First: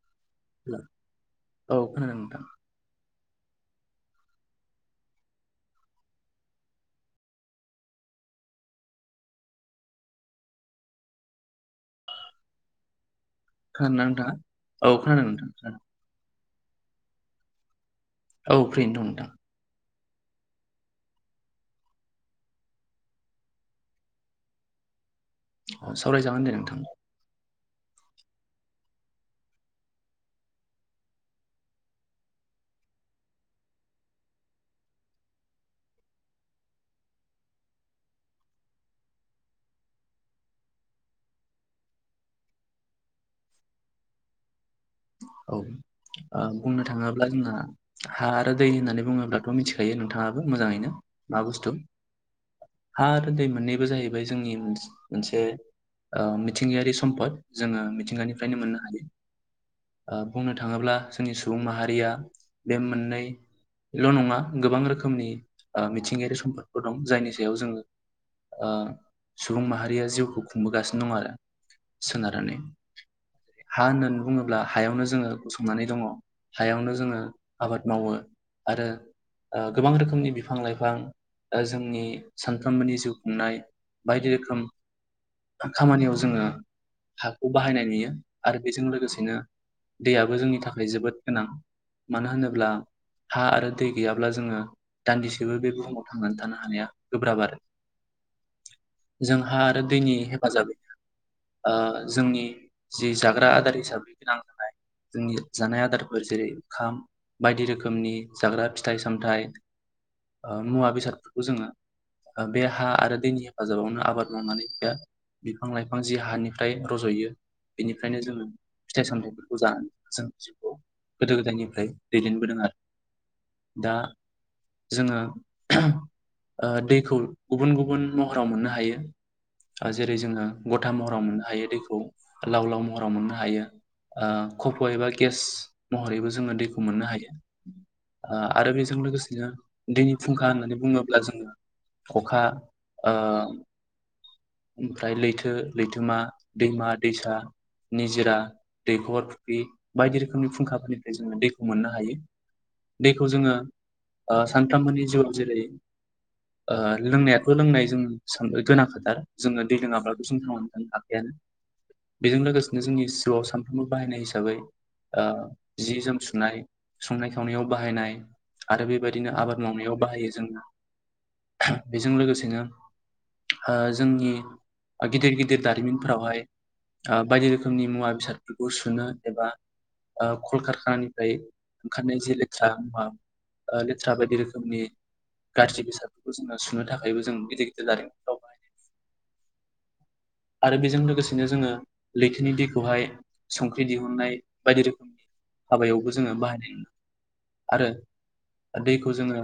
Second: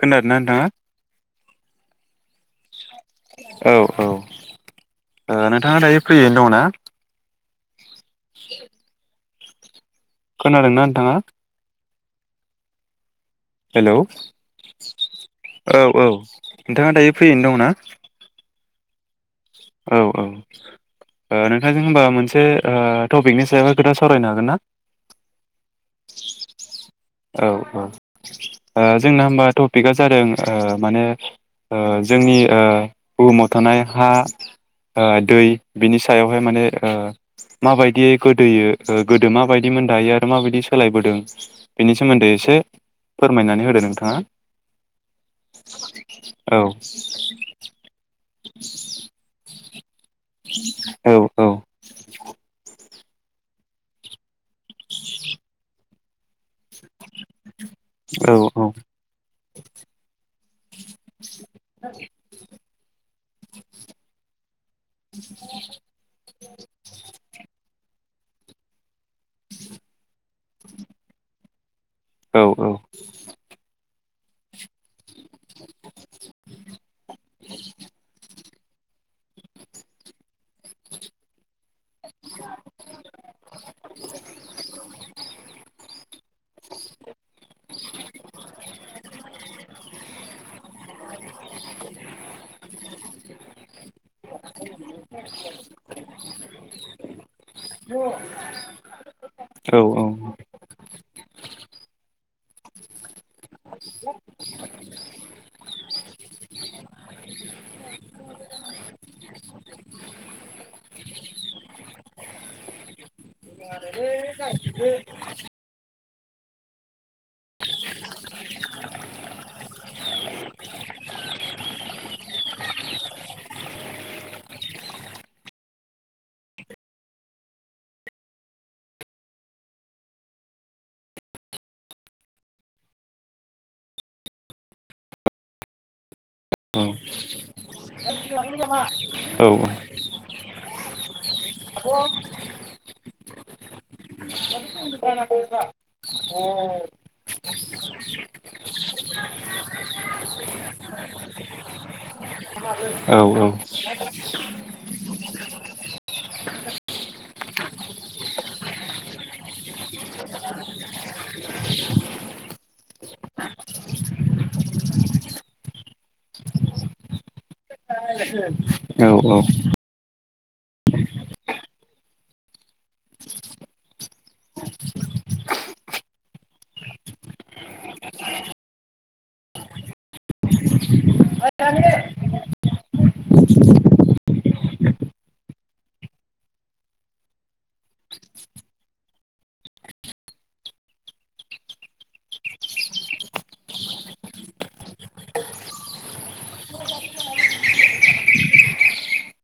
खोनादोंना नोंथाङा औ खोनादों नोंथां। औ-औ नोंथाङा दायो फ्रियैनो दङ ना? [unintelligible] खोनादोंना नोंथाङा? हेलौ खोनादोंना नोंथाङा? औ खोनादों नोंथां औ-औ नोंथाङा दायो फ्रियैनो दंना? औ फ्रियैनो दं नोंथां। औ-औ ओ नोंथांजों हबा मोनसे टपिकनि सायावहाय खोथा सावरायनो हागोन ना? सावरायजागोन दे नोंथां। औ-औ ओ जोंना होमबा टपिकआ जादों ओ माने ओ जोंनि ओ बुहुमाव थानाय हा ओ दै बिनि सायावहाय माने ओ माबायदियै गोदोयो गोदो माबायदि मोन दायो आरो माबायदि सोलायबोदों बेनि सोमोन्दै एसे फोरमायनानै होदो नोंथाङा। औ ओ औ बुंनो थाङोब्ला जोंना हा आरो दै होननानै बुङोब्लाथ' मिथि खायो नोंथाङाबो मोजाङैनो औ मा औ बुस्थु हा आरो दै मोननैबो जाहैबाय जनि मोनसे ओ मिथिंगायारि सम्द जोङो औ मिथिंगानिफ्रायनो औ मोननो हायो। ओ बुंनो थाङोब्ला जोंनि सुबुं माहारिया बे मोननैल' नङा। गोबां रोखोमनि मिथिंगायारि सम्पदफोर दं जायनि सायाव जोङो ओ सुबुं माहारिया जिउखौ खुंबोगासिनो दं आरो। सोनारनानै औ-औ हा होननानै बुङोब्ला हायावनो जोंङो गसंनानै दङ हायावनो जोङो आबाद मावो। आरो ओ गोबां रोखोमनि बिफां लाइफां जोंनि सानफ्रोमबोनि जिउ खुंनाय। बायदि रोखोम खामानियाव जोङो हाखौ बाहायनाय नुयो आरो बेजों लोगोसेनो दैयाबो जोंनि थाखाय जोबोद गोनां। मा होनोब्ला हा आरो दै गैयाब्ला जों ङो दान्दिसेबो बे बुहुमाव थांनानै थानो हानाया गोब्राब आरो। जोंहा औ आरो दैनि हेफाजाब ओ जोंनि जि जाग्रा आदार हिसाबै गोनां जोंनि जानाय आदारफोर जेरै ओंखाम बायदि रोखोमनि जाग्रा फिथाइ -सामथाइ ओ मुवा बेसादफोरखौ जोंङो बे हा आरो दैनि हेफाजाबावनो आबाद मावनानै बिफां- लाइफां बिफां जि हानिफ्राय रज'यो बेनिफ्रायनो जोङो फिथाइ- सामथाइखौ जानानै जों जिखौ गोदो -गोदायनिफ्राय दैदेनबोदों आरो। दा जोंङो ओ दैखौ गुबुन- गुबुन महराव मोननो हायो। जेरै जोङो गथा महराव मोननो हायो दैखौ लाव -लाव महराव मोननो हायो। ओ खफयै एबा गेस महरैबो जोंङो दैखौ मोननो हायो। आरो बेजों लोगोसेनो दैनि फुंखा होननानै बुङोब्ला जोङो अखा ओ ओमफ्राय लैथो -लैथोमा, दैमा -दैसा, निजोरा दैखर, फुख्रि बायदि रोखोमनि फुंखा फोरनिफ्राय जोङो दैखौ मोननो हायो। दैखौ जोङो सानफ्रोमबोनि जिउआव जेरै ओ लोंनाया बो लोंनाय जों गोनां खाथार जोङो दै लोङाब्लाथ' जों थांनानै थांनो हाखायानो। बेजों लोगोसेनो जोंनि जिउआव सान -फ्रामबो बाहायनाय हिसाबै जि- जोम सुनाय संनाय- खावनायाव बाहायनाय आरो बेबायदिनो आबाद मावनायाव बाहायो। जों बेजों लोगोसेनो ओ जोंनि गिदिर -गिदिर दारिमिन फोरावहाय ओ बायदि रोखोमनि मुवा बेसाद बेखौ सुनो एबा कलकखानिफ्राय ओंखारनाय जे लेखा मुंआ ओ लेत्ता बायदि रोखोमनि गाज्रि बेसादफोरखौ जोङो सुनो थाखायबो जों गिदिर -गिदिर लाारिमिफोराव आरो बेजों लोगोसेनो जोङो लैथोनि दैखौहाय संख्रि दिहुननाय बायदि रोखोमनि हाबायावबो जोङो बाहायनाय जायो। आरो दैखौ जोङो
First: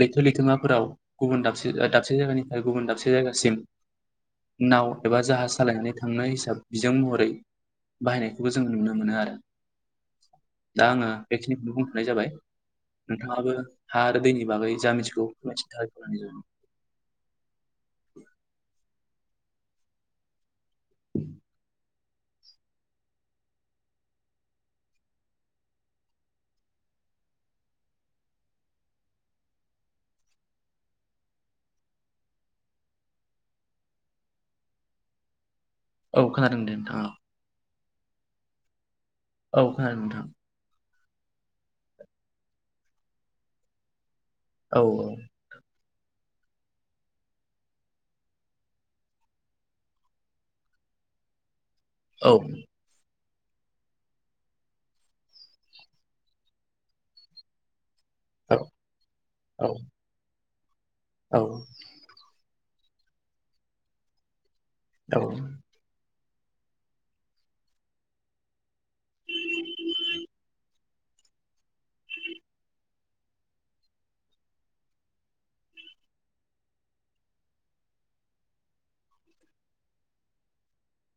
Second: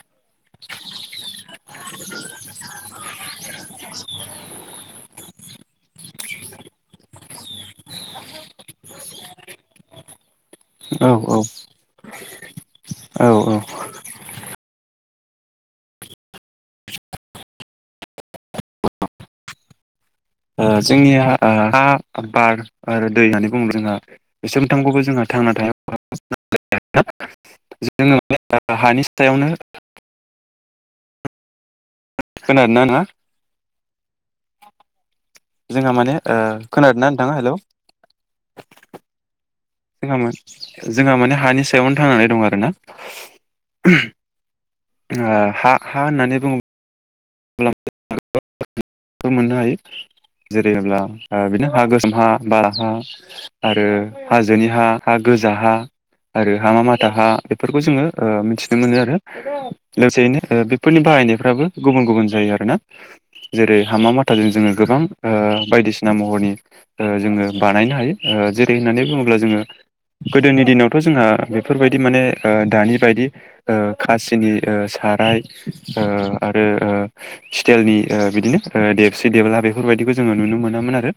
लैथो -लैथोमाफोराव गुबुन दाबसे ओ दाबसे जायगानिफ्राय गुबुन दाबसे जायगासिम नाव एबा जाहाज सालायनानै थांनाय हिसाबै बिजों महरै बाहायनायखौबो जों नुनो मोनो आरो। दा औ आङो बेखिनिखौनो बुंथ'नाय जाबाय। औ नोंथाङाबो ओ हा आरो दैनि बागै जामिनसखौ फोरमायथिनो थाखाय [inaudible] ओ जोंनि हा बार आरो दै होननानै बुङो जोंहा बे स मोनथामखौबो जोंहा थांना थाया जोङो हानि सायावनो। खोनादों ना जोंहा माने औ खोनादों दे नोंथां औ खोनादोंना नोंथाङा हेल'। औ खोनादों नोंथां। जोंहा माने हानि सायावनो थांनानै दं आरो ना। औ ओ हा- हा होननानै बुङो -ब्लाथ' मोननो हायो जेरैब्ला बेनो आगषत मा औ बाराहा आरो हाजोनि हा हा गोजा हा आरो हा मा माथा हा बेफोरखौ जोङो ओ औ मिथिनो मोनो आरो लोगोसेयैनो बेफोरनि औ बाहायनायफ्राबो गुबुन -गुबुन आरो ना जेरै हामा माथाजों जोो गोबां बायदिसिना बिना महरनि ओ जोङो बानायनो हायो ओ जेरै होननानै बुङोब्ला जोङो गोदोनि दिनावथ जोंहा बेफोरबायदि माने ओ दानि बायदि ओ खासिनि ओ खाराय [inaudible] ओ आरो स्टाइलनि ओ बिदिनो देबसे देबला बेफोरबायदिखौ जोङो नुनो मोनामोन आरो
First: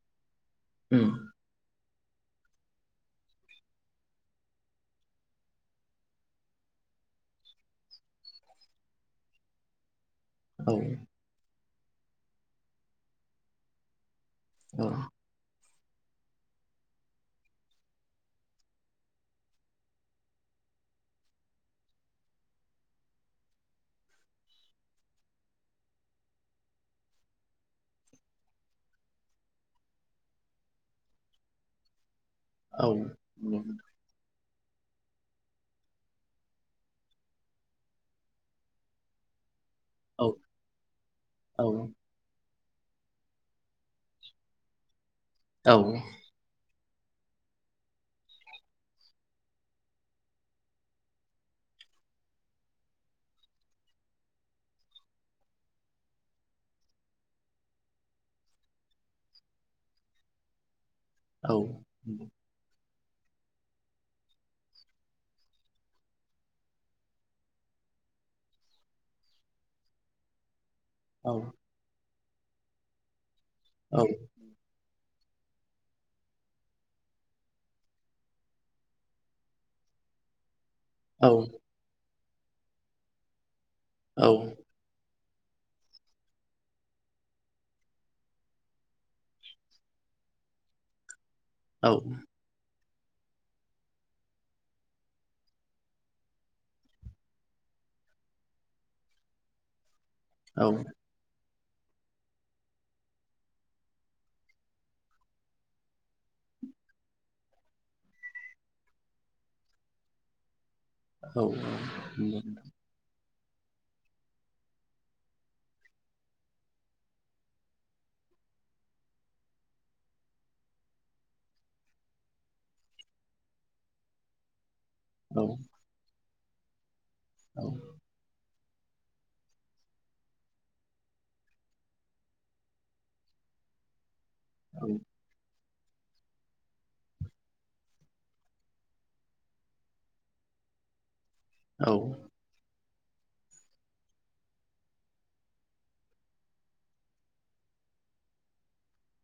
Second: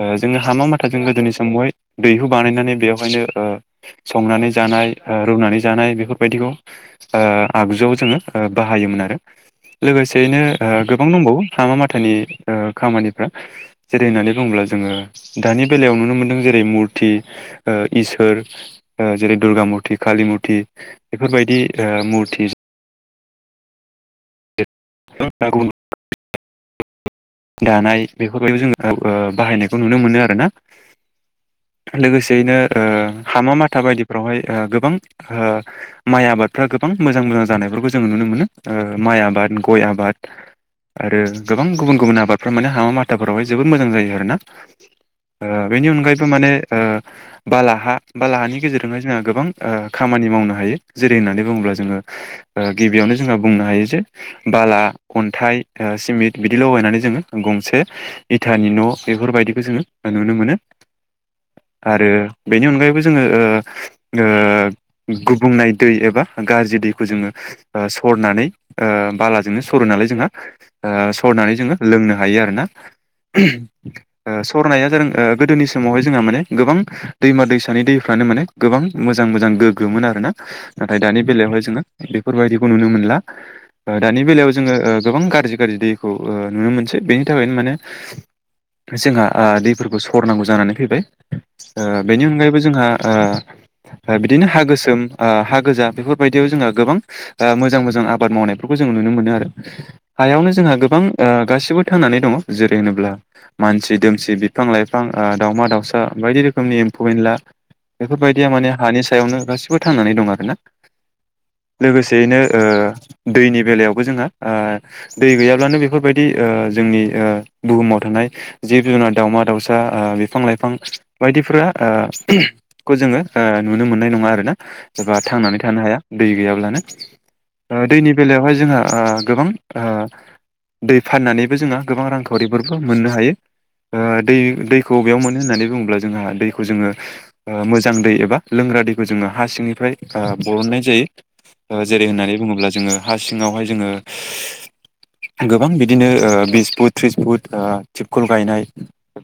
ओ जोङो हामा माथाजोंनो उम गोदोनि समावहाय दैहु बानायनानै बेवहायनो ओ संनानै जानाय ओ रुनानै जानाय बेफोरबायदिखौ ओ आगजुआव जोङो बाहायोमोन आरो। लोगोसेयैनो ओ औ गोबां दंबावो हामा माथानि ओ खामानिफ्रा जेरैनानै बुङोब्ला जोङो दानि बेलायाव नुनो मोन्दों जेरै मुरथि ओ इसोर ओ जेरै दुर्गा मुरथि कालि मुरथि बेफोरबायदि ओ मुरति [unintelligible] दानाय बेफोरबायदि जोङो ओ बाहायनायखौ नुनो मोनो आरोना। लोगोसेयैनो ओ औ हामा माथा बायदिफ्रावहाय ओ। ओ माइ आबादफ्रा गोबां मोजां मोजां जानायफोरखौ जों नुनो मोनो ओ माइ आबाद गय आबाद आरो औ गोबां गुबुन गुबुन आबाद फोर माने हामा माथाफोरावहाय जोबोद मोजां जायो आरोना ओ औ बेनि अनगायैबो माने ओ बालाहा बालाहानि गेजेरजोंहाय जोंहा गोबां ओ खामानि मावनो हायो जेरै होननानै बुङोब्ला जोङो गिबियावनो जोंहा बुंनो हायो जे बाला अन्थाइ ओ सिमेन्ट बिदि लगायनानै जोङो गंसे इथानि न' बेफोरबायदि बिदिखौ जों नुनो मोनो आरो बेनि अनगायैबो जों जोङो ओ ओ गुबुंनाय दै एबा गाज्रि दैखौ जोङो ओ‌ हरनानै ओ बालाजोंनो सरो नालाय जोंहा ओ सरनानै जोङो लोंनो हायो आरो ना ओ सरनाया जादों ओ गोदोनि समावहाय जोंहा माने गोबां दैमा दैसानि दैफ्रानो माने गोबां मोजां मोजां गोग्गोमोन आरो ना नाथाय दानि औ बेलायावहाय जोङो बेफोरबायदिखौ नुनो मोनला दानि ओ औ बेलायाव जोङो गोबां ओ गाज्रि गाज्रि दैखौ ओ नुनो मोनसै बेनि थाखायनो माने जोंहा ओ दैफोरखौ सरनांगौ जानानै फैबाय औ ओ बेनि अनगायैबो जोंहा ओ ओ बिदिनो हा गोसोम ओ हा गोजा बेफोरबायदियाव जोंहा गोबां ओ मोजां मोजां आबाद मावनाय जों नुनो मोनो आरो हायावनो औ जोंहा गोबां ओ गासिबो थांनानै दङ जेरै होनोब्ला मानसि दोमसि बिफां लाइफां ओ दाावमा दाउसा बायदि रोखोमनि एम्फौ एनला बेफोरबायदिया माने हानि सायावनो गासिबो थांनानै दं आरोना औ लोगोसेयैनो ओ नंगौ दैनि बेलायावबो जोंहा ओ दै गैयाब्लानो बेफोरबायदि ओ जोंनि ओ बुहुमाव थानाय जिब जुनार दाउमा दाउसा ओ बिफां लाइफां बायदिफोरा ओ खौ जोङो नुनो मोननाय नङा आरोना एबा थांनानै थानो हाया दै गैयाब्लानो औ ओ दैनि बेवहाय जोंहा ओ गोबां ओ दै फाननानैबो जोंहा गोबां रांखावरिफोरबो मोननो हायो ओ दै औ दैखौ बेयाव मोनो होननानै बुंदों। अब्ला जोंहा दैखौ जोङो ओ मोजां दै एबा लोंग्रा दैखौ जोङो हा सिंनिफ्राय ओ बरननाय जायो जेरै होननानै बुङोब्ला जोङो हा सिङावहाय जोङो गोबां बिदिनो बिस फुट त्रिस फुट ओ थिबखल गायनाय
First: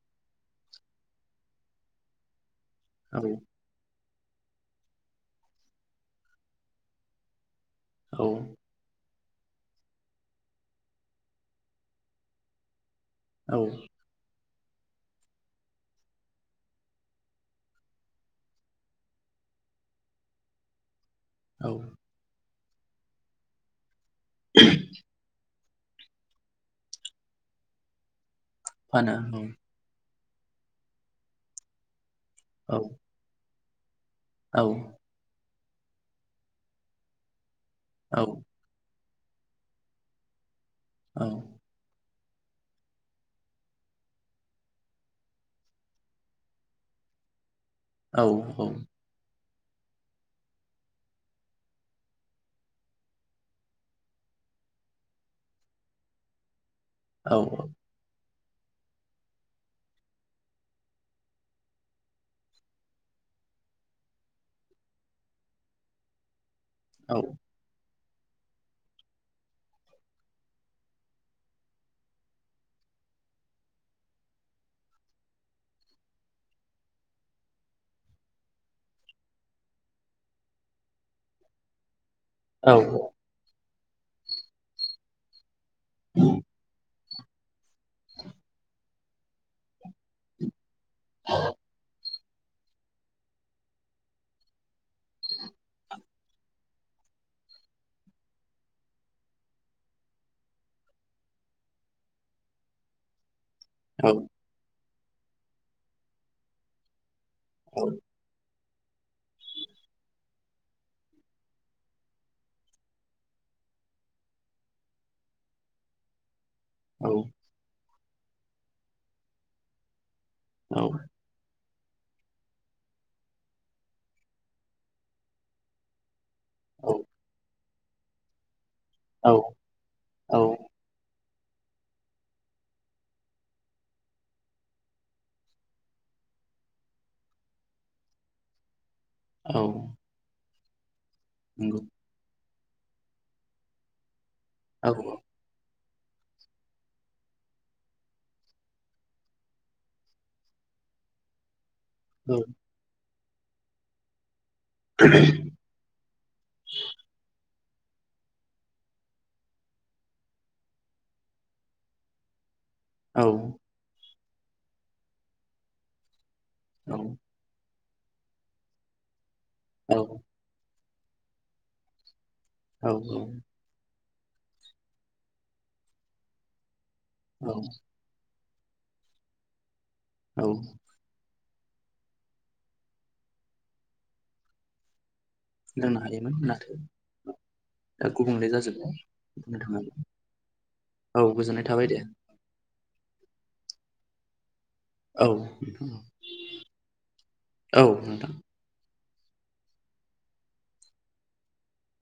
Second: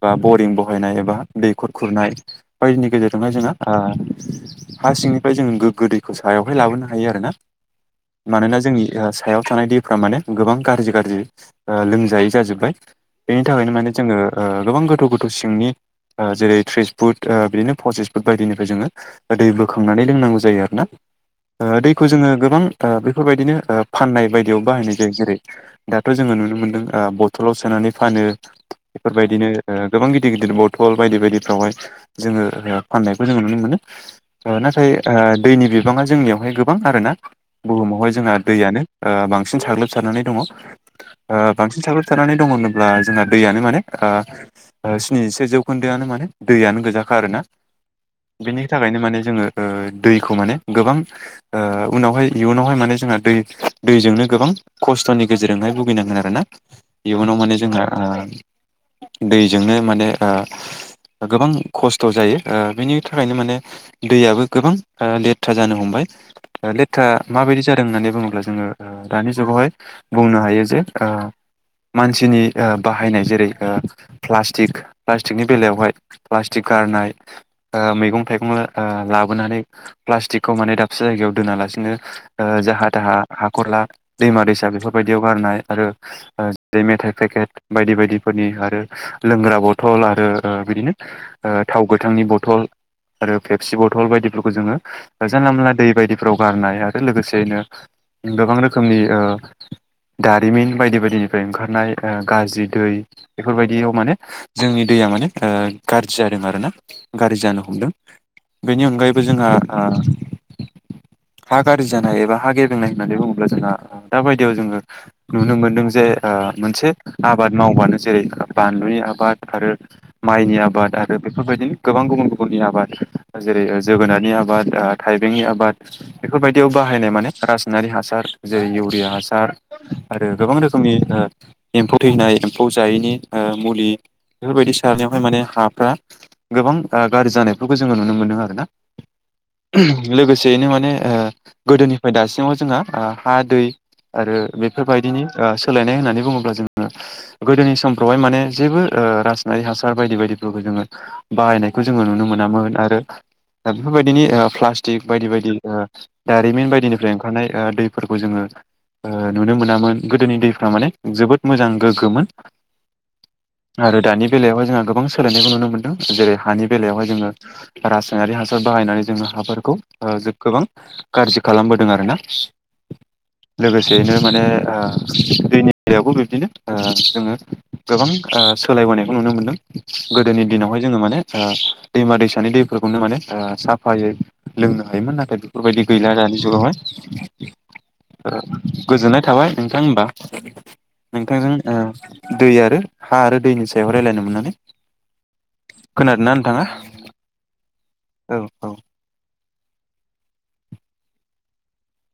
बा बरिं बहायनाय एबा दैखर खुरनाय बायदिनि औ गेजेरजोंहाय जोङो ओ हा सिंनिफ्राय जोंङो गोग्गो दैखौ सायावहाय लाबोनो हायो आरोना औ मानोना नि सायाव थानाय दैफ्रा माने गोबां गाज्रि गाज्रि ओ लोंजायै जाजोब्बाय बेनि औ थाखायनो माने जोङो ओ गोबां गोथौ गोथौ सिंनि ओ जेरै त्रिस फुट ओ बिदिनो फसिस फुट बायदिनिफ्राय जोङो दै बोखांनानै लोंनांगौ जायो आरोना औ ओ दैखौ जोङो गोबां ओबेफोरबायदिनो ओ फाननाय बायदियाव बाहायनाय जायो जेरै दाथ' जोङो नुनो मोनदों ओ बथलाव सोनानै फानो फानो बेफोरबायदिनो ओ गोबां गिदिर गिदिर बथल बायदि बायदिफ्रावहाय जोङो औ फाननायखौ जोङो नुनो मोनो। ओ औ नाथाय ओ दैनि बिबाङा जोंनियावहाय गोबां आरोना बुहुमावहाय औ जोंहा दैयानो ओ बांसिन साग्लोबसारनानै दङ ओ बांसिन साग्लोब सारनानै दङ होनोब्ला जोंहा दैयानो माने ओ ओ स्निजिसे जौखोन्दोआनो माने दैयानो गोजाखा आरोना औ बेनि थाखायनो माने जोङो ओ दैखौ माने गोबां ओ उनावहाय इयुनावहाय माने जोंङो दै दैजोंनो गोबां खस्थ'नि गेजेरजोंहाय भुगिनांगोन आरो ना। औ इयुनाव माने जोंहा दैजोंनो माने गोबां खस्थ' जायो ओ बिनि थाखायनो माने दैयाबो गोबां ओ लेथ्रा जानो हमबाय लेथ्रा औ माबायदि जादों होननानै बुङोब्ला जोङो दानि जुगावहाय बुंनो हायो जे ओ मानसिनि ओ बाहायनाय जेरै ओ प्लास्टिक प्लास्टिकनि बेलायावहाय प्लास्टिक गारनाय ओ मैगं थाइगं ओ लाबोनानै प्लास्टिकखौ माने दाबसे जायगायाव दोना ला सेनो ओ औ नंगौ औ जाहा दाहा हाखरला दैमा दैसा बेफोरबायदियाव गारनाय आरो ओ ओ दै मेथाइ पेकेट बायदि बायदिफोरनि आरो लोंग्रा बथल आरो ओ बिदिनो ओ थाव गोथांनि बथल आरो फेपसि बथल बायदिफोरखौ जोंङो जानला मोनला दै बायदिफोराव गारनाय आरो लोगोसेयैनो गोबां रोखोमनि ओ दारिमिन बायदि बायदिनिफ्राय ओंखारनाय ओ गाज्रि दै बेफोरबायदियाव औ माने जोंनि दैया माने ओ गाज्रि जादों आरो ना गाज्रि जानो हमदों बेनि अनगायैबो जोंहा ओ हा गाज्रि जानाय एबा हा गे ब्रेंनाय होननानै बुङोब्ला जोंहा दा बायदियाव जोंङो नुनो मोन्दों जे ओ मोनसे आबाद मावबानो जेरै बानलुनि आबाद आरो माइनि आबाद आरो बेफोरबायदिनो गोबां गुबुन गुबुननि आबाद जेरै ओ जोगोनारनि आबाद ओ थाइबेंनि आबाद बेफोरबायदियाव बाहायनाय माने रासनारि हासार जेरै इउरिया हासार आरो गोबां रोखोमनि ओ एम्फौ थैनाय एम्फौ जायैनि ओ मुलि बेफोरबायदि सारनायावहाय माने हाफ्रा गोबां ओ गाज्रि जानायफोरखौ जोङो नुनो मोनो आरो ना लोगोसेयैनो माने ओ नोंगौ गोदोनिफ्राय दासिमाव जोंहा ओ हा दै आरो औ बेफोरबायदिनिओ सोलायनाय होननानै बुङोब्ला जोंङो गोदोनि समफ्रावहाय माने जेबो ओ रासनारि हासार बायदि बायदिफोरखो जों बायनायखौ जोंङो नुनो औ मोनामोन आरो बेफोरबायदिनि ओ प्लास्टिक बायदि बायदि ओ दारिमिन बायदिनिफ्राय ओंखारनाय ओ दैफोरखौ जोंङो ओ नुनो मोनामोन गोदोनि दैफ्रा माने जोबोद मोजां गोग्गोमोन आरो दानि बेलायावहाय जोंहा गोबां सोलायनायखौ नुनो मोनदों जेरै हानि बेलायावहाय लोंनो जोङो रासायनारि हासार बाहायनानै जोङो हाफोरखौ ओ गोबां गाज्रि खालामबोदों आरो ना औ औ बेनो माने ओ दैनि बेलायावबो बिबदिनो जोंङो गोबां ओ सोलायबोनायखौ नुनो मोनदों गोदोनि दिनावहाय जोंङो माने ओ दैमा दैसानि दैफोरखौनो माने ओ साफायै लोंनो हायोमोन नाथाय बेफोरबायदि गैला हायोमोन दानि जुगावहाय ओ नाथाय दा गुबुंले जाजोबबाय गोजोननाय थाबाय बुंनो नोंथां थाङोब्ला होमबा औ नोंथांजों गोजोननाय थाबाय दे ओ दै आरो हा आरो दैनि सायाव रायज्लायनो मोननानै औ खोनादोंना नोंथाङा औ नोंथां औ औ